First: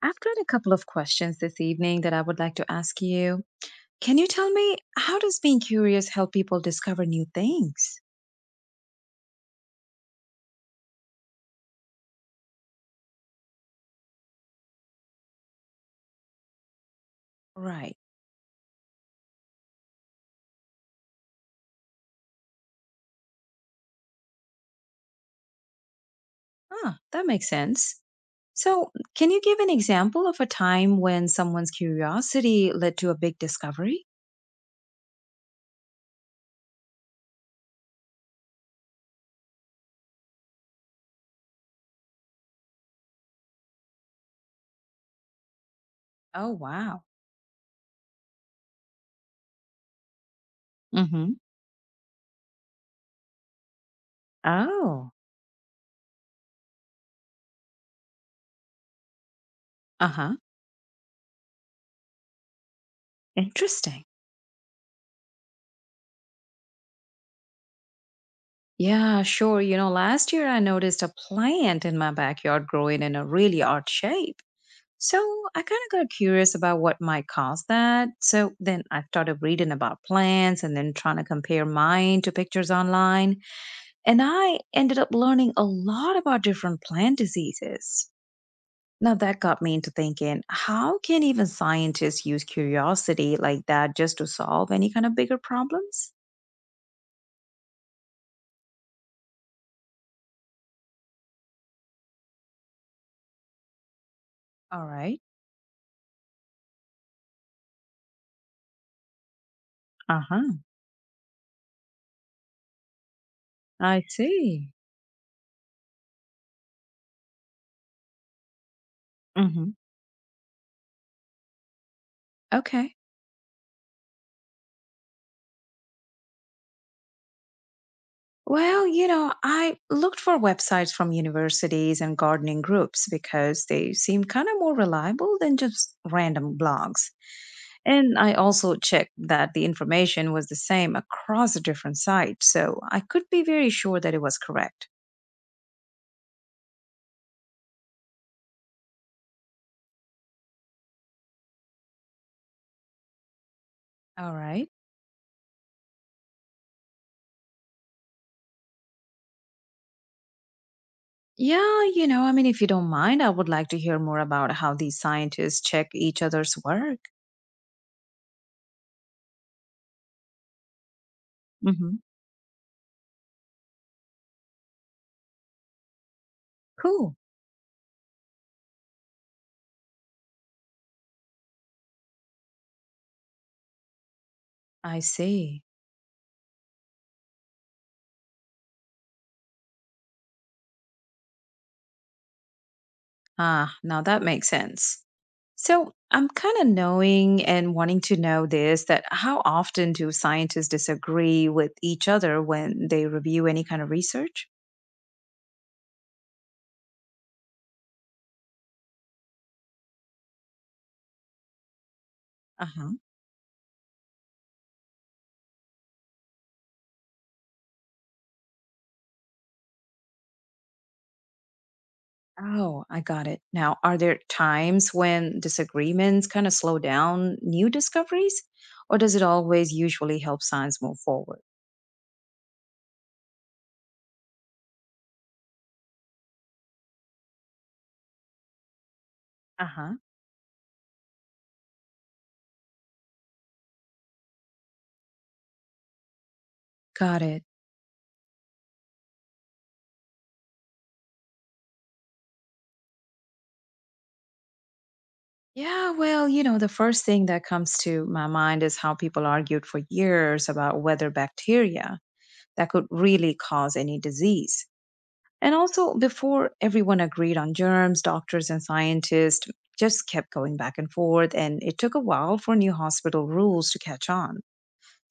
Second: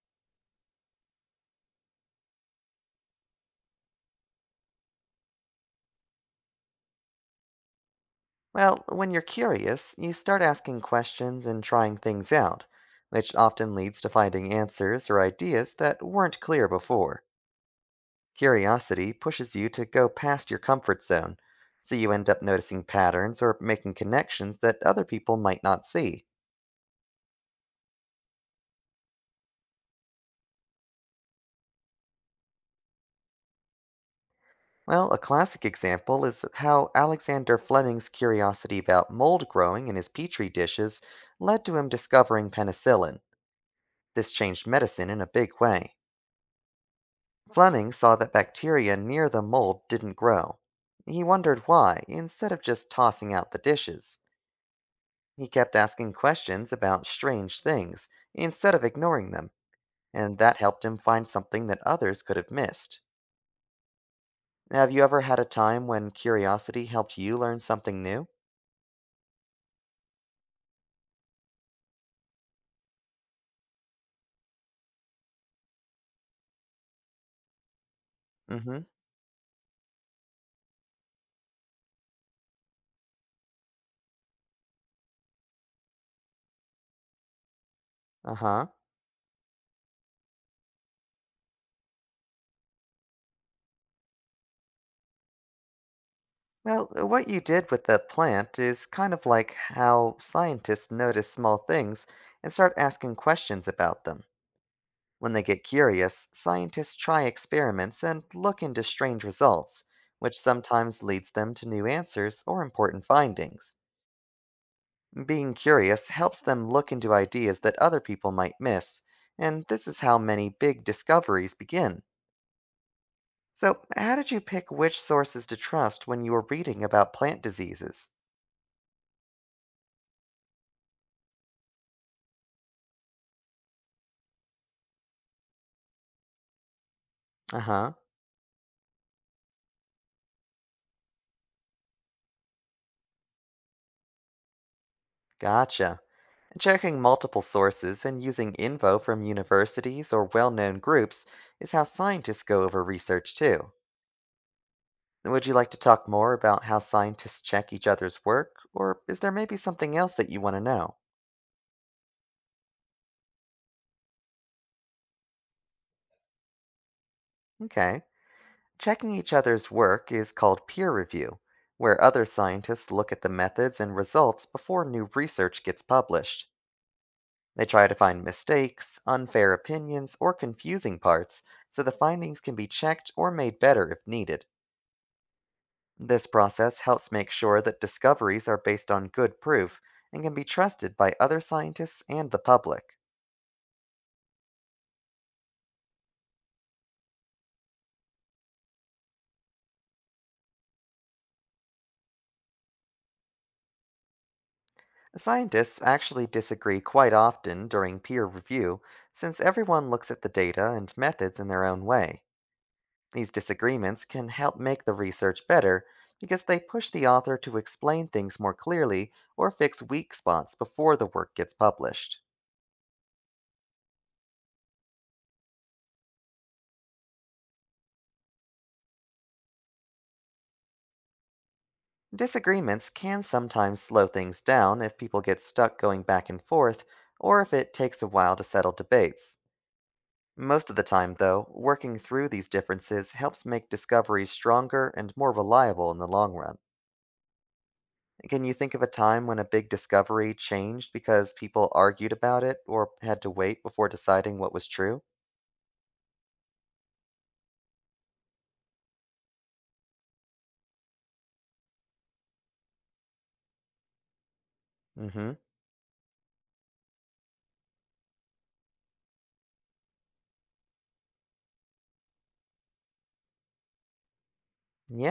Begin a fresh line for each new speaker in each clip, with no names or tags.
I've got a couple of questions this evening that I would like to ask you. Can you tell me, how does being curious help people discover new things?
Well, when you're curious, you start asking questions and trying things out, which often leads to finding answers or ideas that weren't clear before.
Right.
Curiosity pushes you to go past your comfort zone, so you end up noticing patterns or making connections that other people might not see.
Ah, that makes sense. So, can you give an example of a time when someone's curiosity led to a big discovery?
Well, a classic example is how Alexander Fleming's curiosity about mold growing in his petri dishes led to him discovering penicillin. This changed medicine in a big way.
Oh, wow.
Fleming saw that bacteria near the mold didn't grow. He
Mm-hmm.
wondered why, instead of just tossing out the dishes.
Oh,
He kept asking questions about strange things, instead of ignoring them,
uh-huh.
and that helped him find something that others could have missed.
Interesting.
Have you ever had a time when curiosity helped you learn something new?
Yeah, sure. Last year I noticed a plant in my backyard growing in a really odd shape. So I kind of got curious about what might cause that. So
Mm hmm.
then I started reading about plants and then trying to compare mine to pictures online. And I ended up learning a lot about different plant diseases.
Uh huh.
Now that got me into thinking, how can even scientists use curiosity like that just to solve any kind of bigger problems?
Well, what you did with that plant is kind of like how scientists notice small things and start asking questions about them.
All right.
When they get curious, scientists try experiments and look into strange results,
Uh
which
huh.
sometimes leads them to new answers or important findings.
I see.
Being curious helps them look into ideas that other people might miss, and
Mm-hmm.
this is how many big discoveries begin.
Okay.
So, how did you pick which sources to trust when you were reading about plant diseases?
Well, I looked for websites from universities and gardening groups because they seemed kind of more reliable than just random blogs.
Uh huh,
And I also checked that the information was the same across the different sites, so I could be very sure that it was correct.
gotcha. Checking multiple sources and using info from universities or well known groups is how scientists go over research too.
All right.
Would you like to talk more about how scientists check each other's work, or is there maybe something else that you want to know?
Yeah, I mean, if you don't mind, I would like to hear more about how these scientists check each other's work.
Okay. Checking each other's work is called peer review,
Hmm.
where other scientists look at the methods and results before new research gets published.
Cool.
They try to find mistakes, unfair opinions, or confusing parts, so the findings can be checked or made better if needed.
I see.
This process helps make sure that discoveries are based on good proof and can be trusted by other scientists and the public.
Ah, now that makes sense. So I'm kind of knowing and wanting to know this, that how often do scientists disagree with each other when they review any kind of research?
Scientists actually disagree quite often during peer review, since everyone looks at the data and methods in their own way.
Uh-huh.
These disagreements can help make the research better because they push the author to explain things more clearly or fix weak spots before the work gets published.
Oh, I got it. Now, are there times when disagreements kind of slow down new discoveries, or does it always usually help science move forward?
Disagreements can sometimes slow things down if people get stuck going back and forth or if it takes a while to settle debates.
Uh-huh.
Most of the time, though, working through these differences helps make discoveries stronger and more reliable in the long run.
Got it.
Can you think of a time when a big discovery changed because people argued about it or had to wait before deciding what was true?
Yeah, well, the first thing that comes to my mind is how people argued for years about whether bacteria that could really cause any disease.
Mm hmm.
And also, before everyone agreed on germs, doctors and scientists just kept going back and forth, and it took a while for new hospital rules to catch on.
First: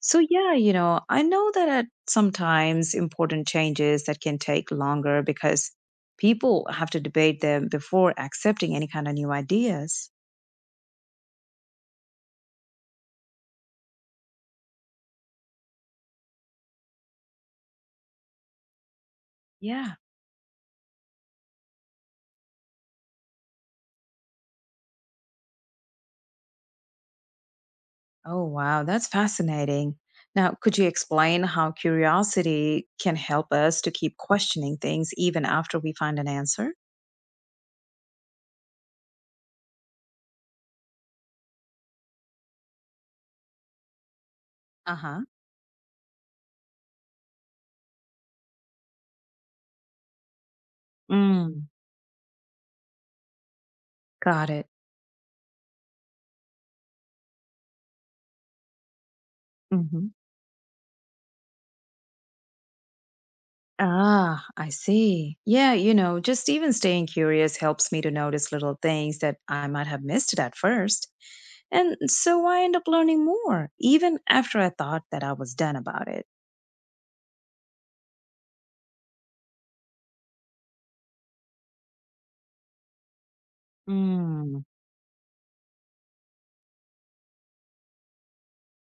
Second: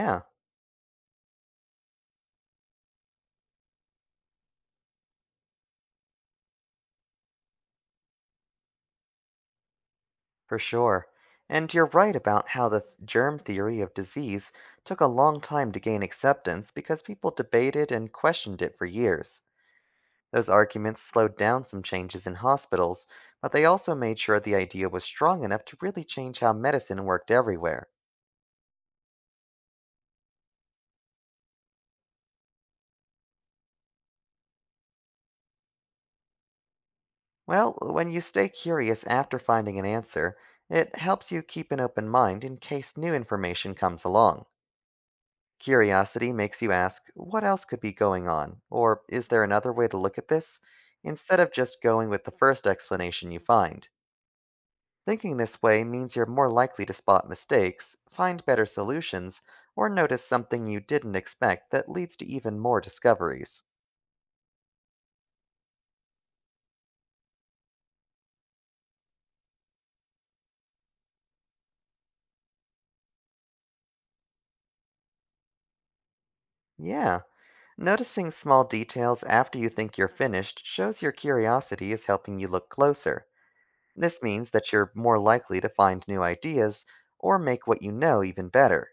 So, yeah, I know that at sometimes important changes that can take longer because people have to debate them before accepting any kind of new ideas.
for sure. And you're right about how the germ theory of disease took a long time to gain acceptance because people debated and questioned it for years.
Yeah.
Those arguments slowed down some changes in hospitals, but they also made sure the idea was strong enough to really change how medicine worked everywhere.
Oh, wow, that's fascinating. Now, could you explain how curiosity can help us to keep questioning things even after we find an answer?
Well, when you stay curious after finding an answer, it helps you keep an open mind in case new information comes along.
Uh huh.
Curiosity makes you ask, what else could be going on? Or is there another way to look at this? Instead of
Mm,
just going with the first explanation you find.
got it.
Thinking this way means you're more likely to spot mistakes, find better solutions, or
Hmm.
notice something you didn't expect that leads to even more discoveries.
Ah, I see. Yeah, just even staying curious helps me to notice little things that I might have missed at first. And so I end up learning more, even after I thought that I was done about it.
Yeah, noticing small details after you think you're finished shows your curiosity is helping you look closer. This means
Mm.
that you're more likely to find new ideas or make what you know even better.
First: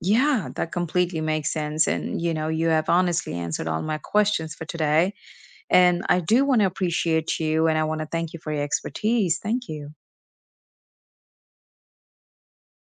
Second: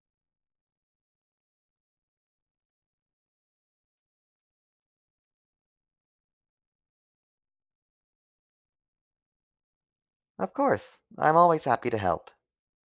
Yeah, that completely makes sense. And, you have honestly answered all my questions for today. And I do want to appreciate you and I want to thank you for your expertise. Thank you.
Of course, I'm always happy to help.